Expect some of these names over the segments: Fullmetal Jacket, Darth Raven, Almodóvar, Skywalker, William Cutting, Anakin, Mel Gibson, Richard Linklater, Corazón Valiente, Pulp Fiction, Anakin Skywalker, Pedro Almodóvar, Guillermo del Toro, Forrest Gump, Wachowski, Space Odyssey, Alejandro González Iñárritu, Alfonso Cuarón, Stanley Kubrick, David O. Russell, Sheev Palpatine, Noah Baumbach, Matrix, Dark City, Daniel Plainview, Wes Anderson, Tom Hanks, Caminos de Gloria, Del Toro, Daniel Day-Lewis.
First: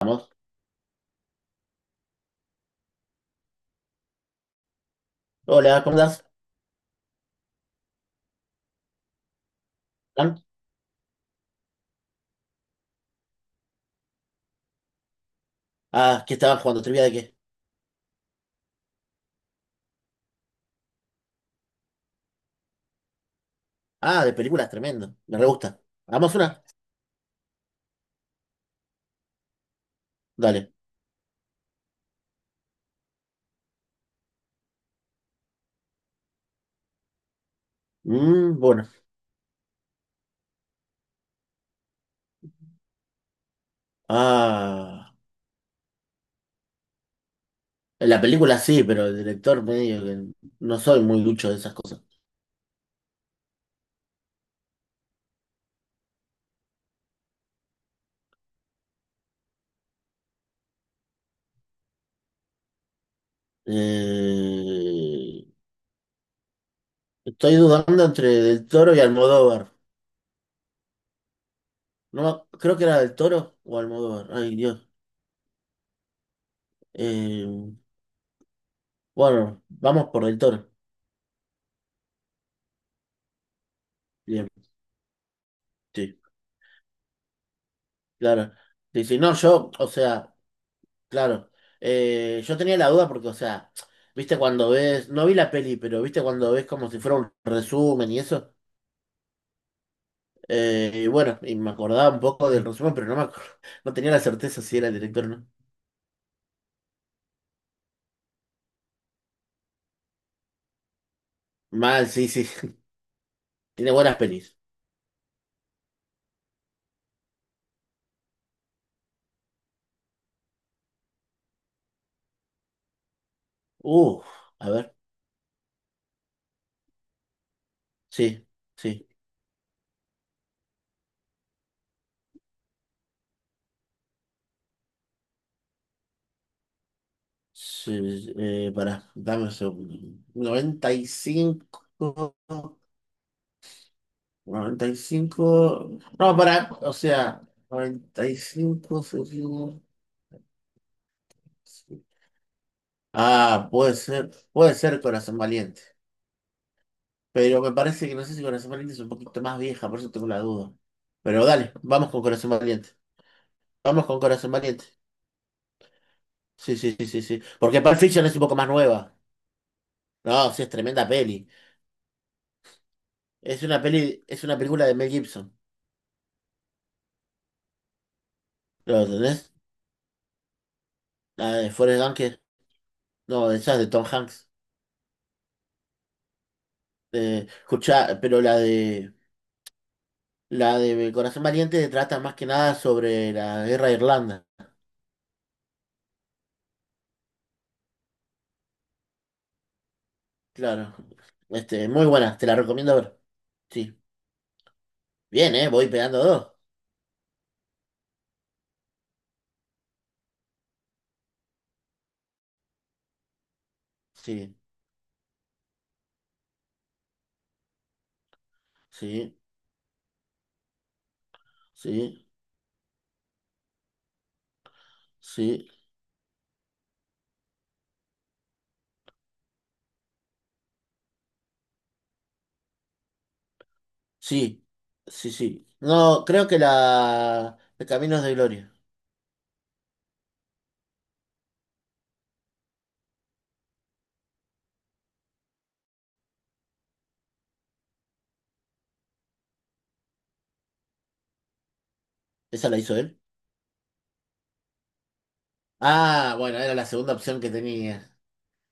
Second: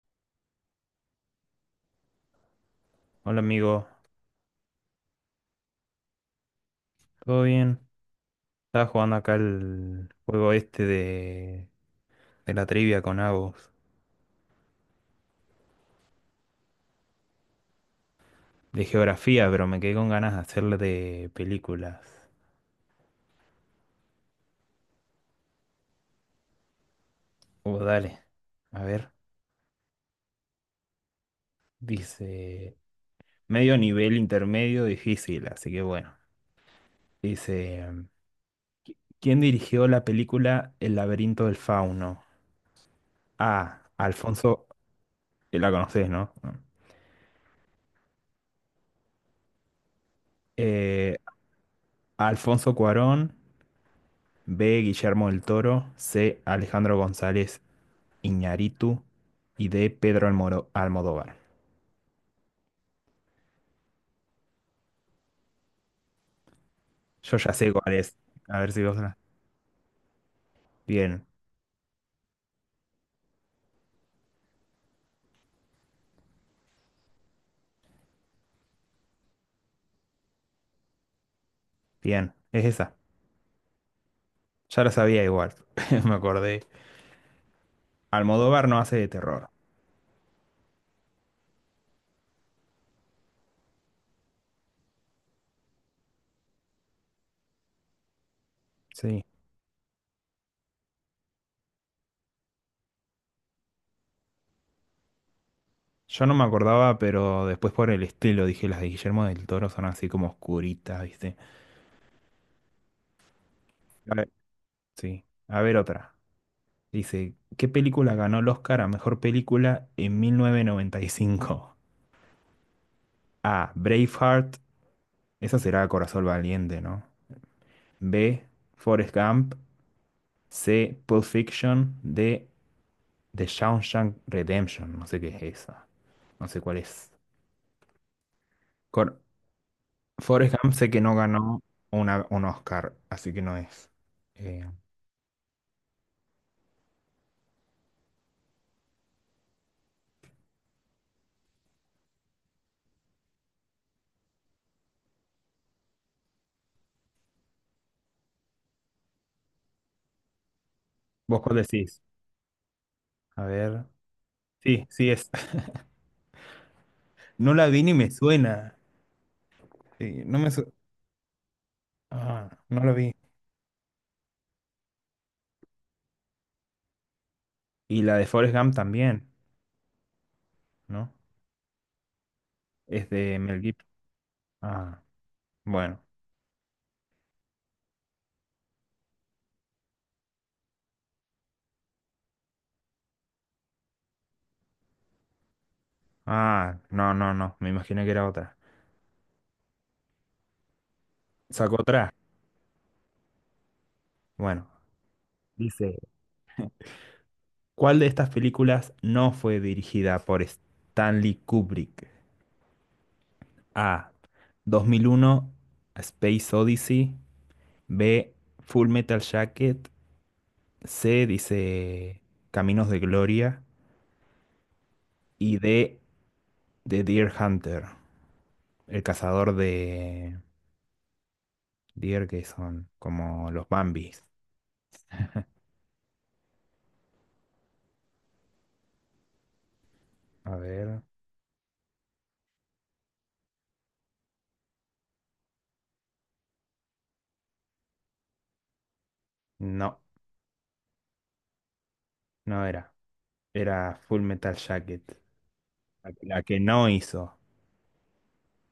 Vamos. Hola amigo, Hola, ¿cómo estás? ¿todo bien? Estaba jugando acá el ¿Tan? juego este de la trivia con Agus, Ah, ¿qué estaban jugando? ¿Trivia de qué? de geografía, pero me quedé con ganas de hacerle de películas. Ah, de películas, tremendo. Me re gusta. ¿Hagamos una? Oh, dale. A ver, Dale. dice medio nivel intermedio difícil, así que bueno. Dice, Bueno. ¿quién dirigió la película El laberinto del fauno? A. Alfonso, Ah, la conoces, ¿no? la película sí, pero el director medio que no soy Eh, muy ducho de esas cosas. Alfonso Cuarón. B. Guillermo del Toro. C. Alejandro González Iñárritu y de Pedro Almodóvar. Eh, Yo ya estoy sé cuál dudando es. entre A Del ver si Toro vos y la... Almodóvar. Bien, No, creo que era Del Toro o Almodóvar. Ay, Dios. Eh, bueno, vamos por Del Toro. bien. Es esa. Bien, Ya la sabía igual. Me sí, acordé. claro. Almodóvar no hace Sí, de sí, no, terror. yo, o sea. Claro. Yo tenía la duda porque, o sea, viste cuando ves, no vi la peli, pero viste cuando ves como si fuera un resumen y eso. Sí. Y bueno, y me acordaba un poco del resumen, pero no me acuerdo, no tenía la certeza si era el director o no. Yo no me acordaba, pero después por el estilo dije, las de Guillermo del Toro son así como oscuritas, ¿viste? Mal, sí, sí, tiene A buenas ver, pelis. sí. A ver otra. Dice, ¿qué película ganó el Oscar a mejor película en 1995? A. Uh, Braveheart. a ver, Esa será Corazón Valiente, ¿no? B. sí, sí, Forrest Gump. C. Pulp Fiction. D. The Shawshank Redemption. No sé qué es esa. No sé cuál es. sí, Cor pará, dame un segundo. Forrest Gump sé Noventa que y no ganó cinco. un Oscar, así que no es. Eh, Noventa y cinco, no, pará, o sea, 95. Ah, puede ser Corazón Valiente. Pero me parece que no sé si Corazón Valiente es un poquito más vieja, por eso tengo la duda. ¿Vos Pero cuál dale, decís? vamos con Corazón Valiente. A ver. Vamos con Corazón Valiente. Sí, sí es. Sí, sí, sí, sí, sí. No la Porque vi ni Pulp me Fiction es un suena. poco más nueva. Sí. No, sí, es tremenda peli. Ah, no la vi. Es una peli, es una película de Mel Gibson. Y la de Forrest Gump ¿Lo también, entendés? ¿no? La de Forrest Gump, Es de no, Mel esa es Gibson. de Tom Hanks. Ah, bueno. Escuchá, pero la de Corazón Valiente trata más que nada sobre la guerra de Irlanda. Ah, no, no, no. Me imaginé que era otra. Claro. Sacó Este, muy otra. buena, te la recomiendo ver. Sí. Bueno. Bien, ¿eh? Voy Dice. pegando dos. ¿Cuál de estas películas no fue dirigida por Stanley Kubrick? A. Sí, 2001, A Space Odyssey. B. Full Metal sí, Jacket. C. Dice sí, Caminos de Gloria. Y sí, D. The Deer Hunter, el cazador de deer que son como los Bambis. sí, sí, sí. No, creo que la de Caminos de Gloria. A ver. No, no ¿Esa la era. hizo él? Era Full Metal Jacket. La Ah, la bueno, que era la no segunda hizo. opción que tenía.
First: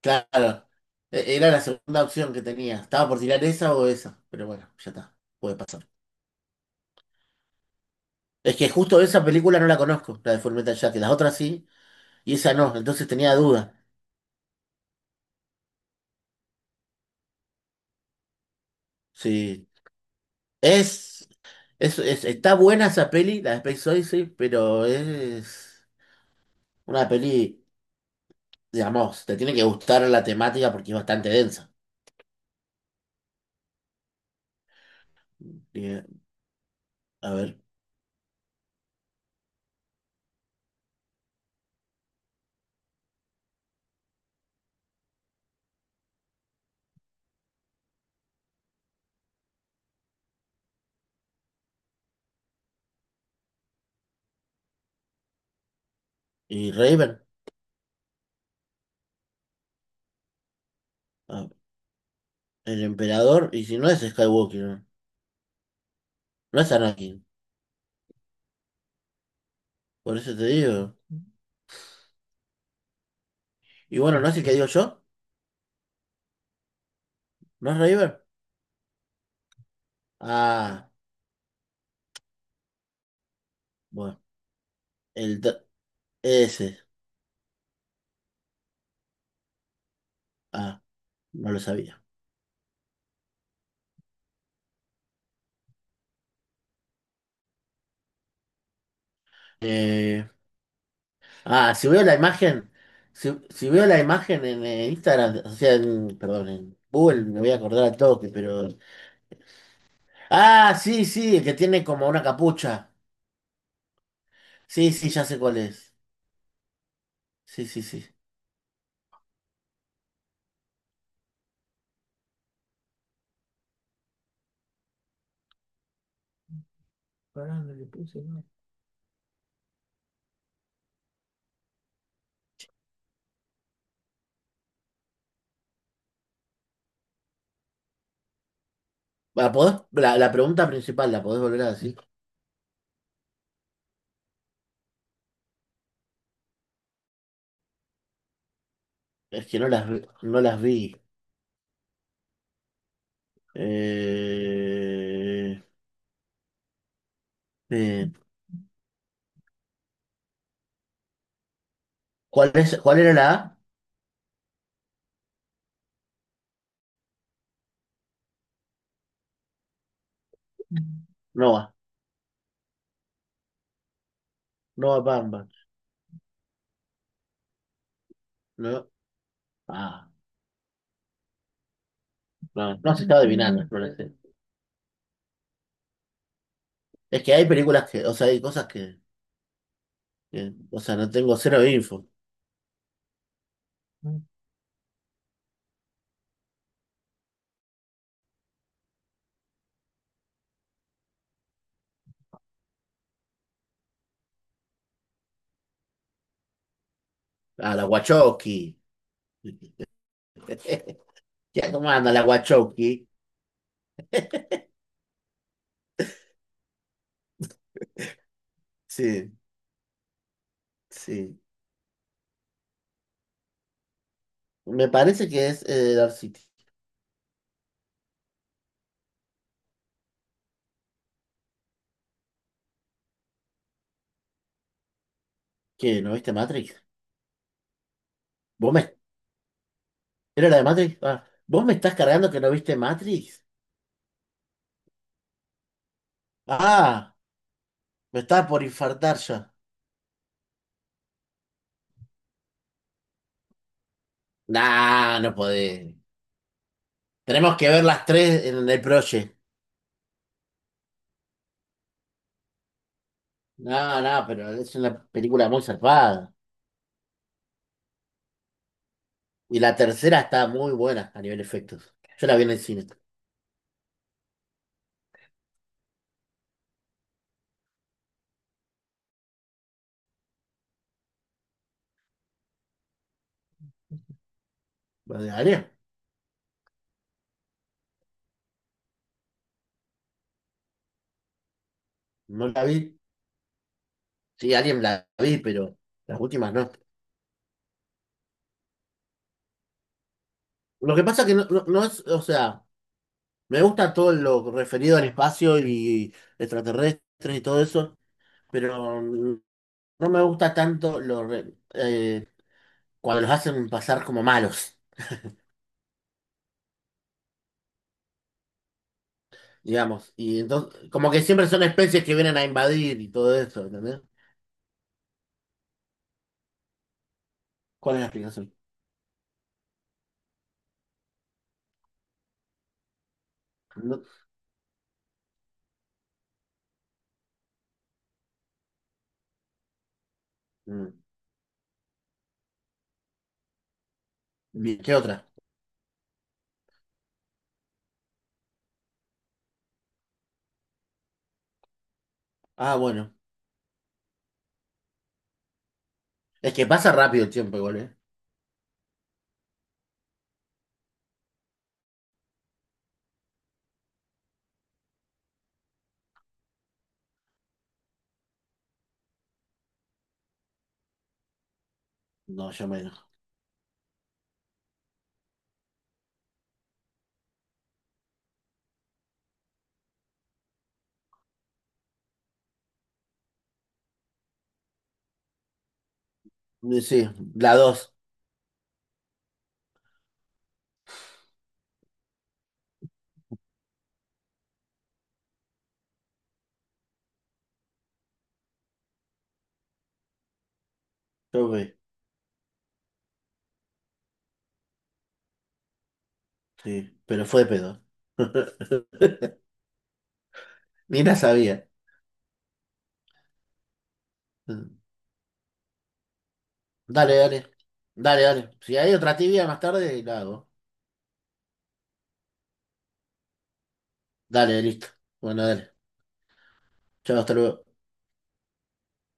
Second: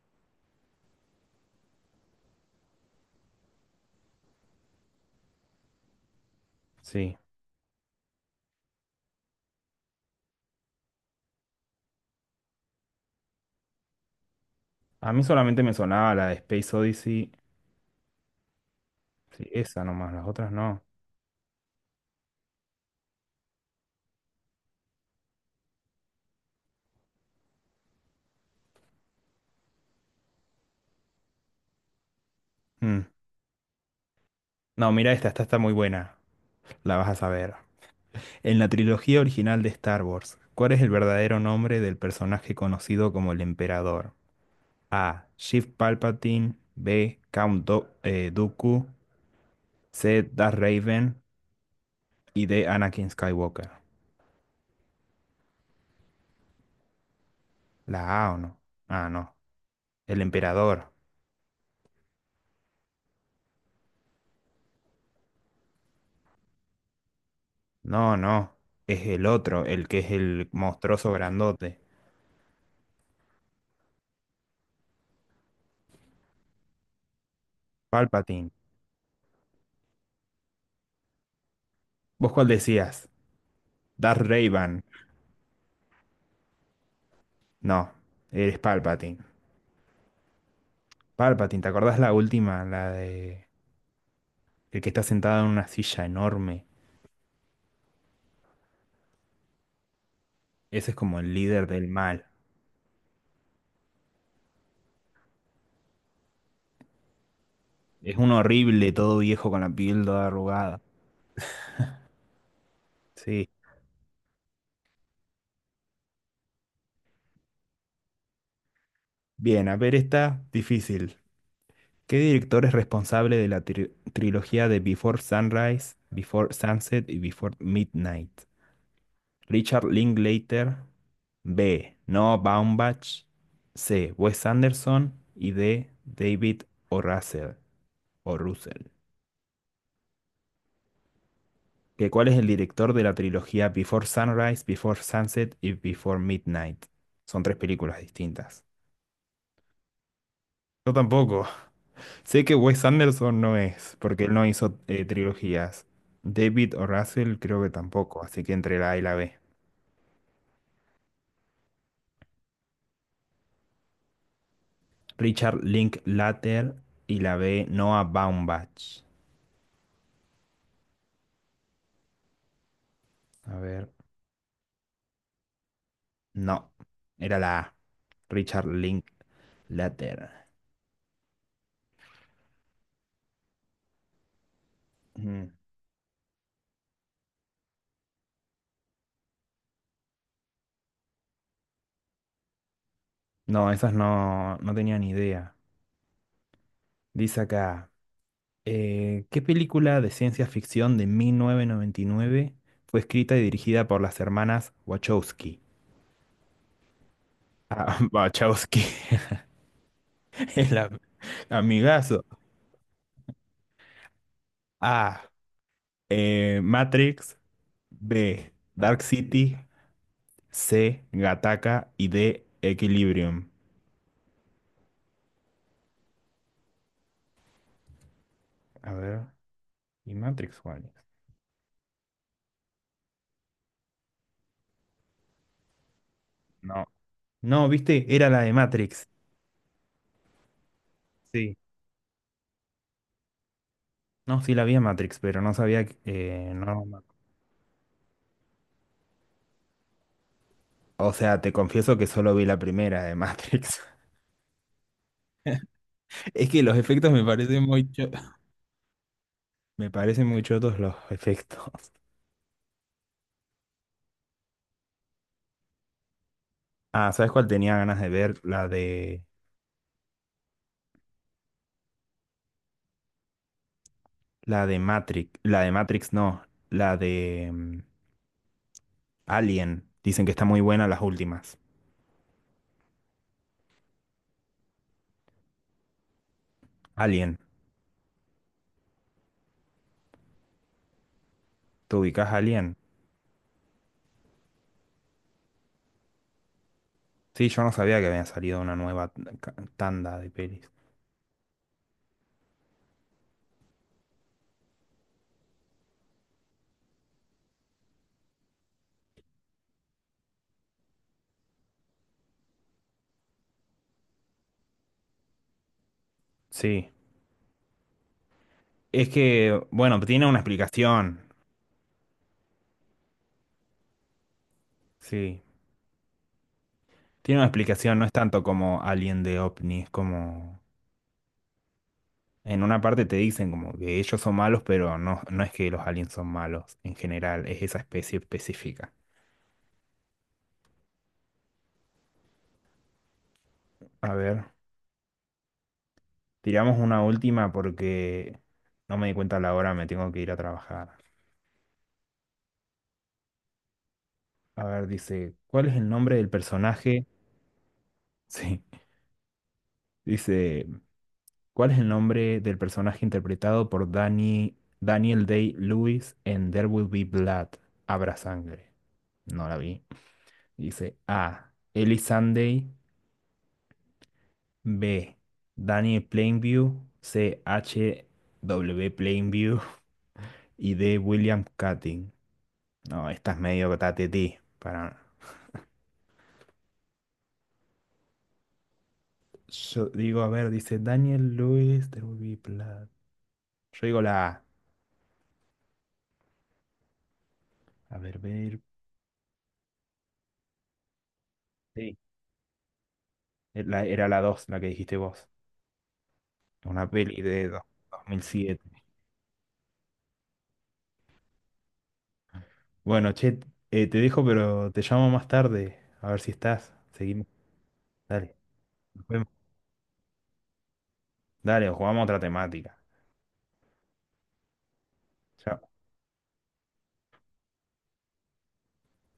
Claro. Era la segunda opción que tenía. Estaba por tirar esa o esa. Pero bueno, ya está. Puede pasar. Sí. Es que justo esa película no la conozco, la de Fullmetal Jacket. Las otras sí, y esa no. Entonces tenía duda. A mí solamente me sonaba la de Space Odyssey. Sí, Sí. esa nomás, las otras no. Es. Está buena esa peli, la de Space Odyssey, pero es una peli, digamos, te tiene que gustar la temática porque es bastante densa. Mm. No, mira esta está muy Y, buena. La vas a a saber. ver, En la trilogía original de Star Wars, ¿cuál es el verdadero nombre del personaje conocido como el Emperador? A. Sheev Palpatine. B. Count Dooku. C. Darth Raven. Y D. Anakin Skywalker. y Raven. ¿La A o no? Ah, no. El Emperador. Ah, el emperador, y si no es Skywalker, no. No es Anakin, No, no. Es el otro, el que es por eso te el digo. monstruoso grandote. Y bueno, ¿no es el que digo yo? ¿No es Raven? Palpatine. Ah, ¿Vos cuál decías? Darth bueno, Raven. el, dr- ese, No, eres Palpatine. ah, no lo Palpatine, ¿te acordás sabía. la última? La de el que está sentado en una silla enorme. Eh, Ese es como el líder Ah, si del veo la mal. imagen, si veo la imagen en Instagram, o sea, en, perdón, en Google, me voy a acordar al Es toque, un pero... horrible, todo viejo con la piel toda Ah, arrugada. sí, sí, el que tiene como una capucha. Sí. Sí, sí, ya sé cuál es. Sí, sí, sí. Bien, a ver, está difícil. ¿Qué director es responsable de la trilogía de Before Sunrise, Before Sunset y Before Midnight? Richard Linklater. B. Noah Baumbach. C. Wes Anderson. Y D. David O. Russell. O Russell, La la pregunta principal, la podés volver a decir? que cuál es el director de la trilogía Before Sunrise, Before Sunset y Before Midnight. Son tres películas distintas. Es que no las, no las Yo vi. tampoco. Sé que Wes Anderson no es, porque él no hizo Eh, trilogías. David o Russell creo que eh, tampoco, así que entre la A y la B. ¿Cuál es, cuál era la A? Richard Linklater y la B Noah Baumbach. Nova, A ver, Nova Bamba. no, era la A. Richard No, ah, Linklater. no, no se está adivinando, no lo sé. Mm. Es que hay películas que, o sea, hay cosas que... Bien. O sea, no tengo cero info. No, esas no, no tenía ni idea. Dice acá. ¿Qué película de ciencia ficción de 1999 fue escrita y dirigida por las hermanas Wachowski? Ah, la Ah, Wachowski. Wachowski, el ¿Ya cómo anda la amigazo. Wachowski? A. Matrix. B. Dark Sí, City. C. sí. Gattaca. Y D. Equilibrium. Me parece que es Dark City. A ver. ¿Y Matrix cuál es? ¿Qué? ¿No viste Matrix? No. No, viste, era la de ¿Vos me... Matrix. ¿Era la de Matrix? Ah, Sí. ¿vos me estás cargando que no viste Matrix? No, sí la vi a Matrix, pero no sabía que... no. Ah, me estaba por infartar ya. O sea, te confieso que solo vi la primera de Matrix. Nah, no podés. Es que los efectos me Tenemos parecen que ver muy las cho- tres en el proye. me parecen muy chotos los efectos. No, no, pero es una película muy zarpada. Ah, ¿sabes cuál tenía ganas de ver? La de Y la tercera está muy buena a nivel efectos. Yo la vi en el cine. la de Matrix, la de Matrix no, la de Alien. Dicen que está muy buena las últimas. ¿Vale? Alien, ¿te ubicás ¿No la Alien? vi? Sí, alguien la vi, pero las últimas no. Sí, yo no sabía que había salido una nueva tanda de pelis. Lo que pasa que no, no, no es, o sea, me gusta todo lo referido al espacio y extraterrestres y todo eso, pero no me gusta tanto lo, cuando los hacen pasar como malos, Sí, es que bueno, digamos. tiene una Y entonces, como explicación. que siempre son especies que vienen a invadir y todo eso, ¿entendés? Sí, tiene una ¿Cuál explicación, es no la es tanto explicación? como Alien de OVNI, es como en una parte te dicen como que No- ellos son malos, pero no, no es que los aliens son malos en general, es esa especie específica. mm, A ver, bien, ¿qué otra? tiramos una última porque no me di cuenta la hora, me tengo que ir a trabajar. Ah, bueno. A ver, dice, ¿cuál es el nombre del Es que pasa personaje? rápido el tiempo igual, ¿eh? Sí, dice, ¿cuál es el nombre del personaje interpretado por Daniel Day-Lewis en There Will Be Blood? Habrá sangre. No la vi. Dice A. Ellie No, yo Sunday. menos. B. Daniel Plainview. C. H. W. Plainview. Y D. William Cutting. No, esta es medio tatetí. Para... Sí, la dos. Yo digo, a ver, dice Daniel Lewis, there will be blood. Yo digo la A. A ver. Yo, Sí. Era la 2, la que dijiste vos. Una sí, peli pero fue de de pedo. 2007. Ni la sabía. Bueno, che, te dejo, pero te llamo más tarde. A ver si estás. Dale, Seguimos. dale. Dale, Dale. dale. Si hay Nos otra vemos. tibia más tarde, la hago. Dale, jugamos otra temática. Dale, listo. Bueno, dale. Chao. Chao, hasta luego.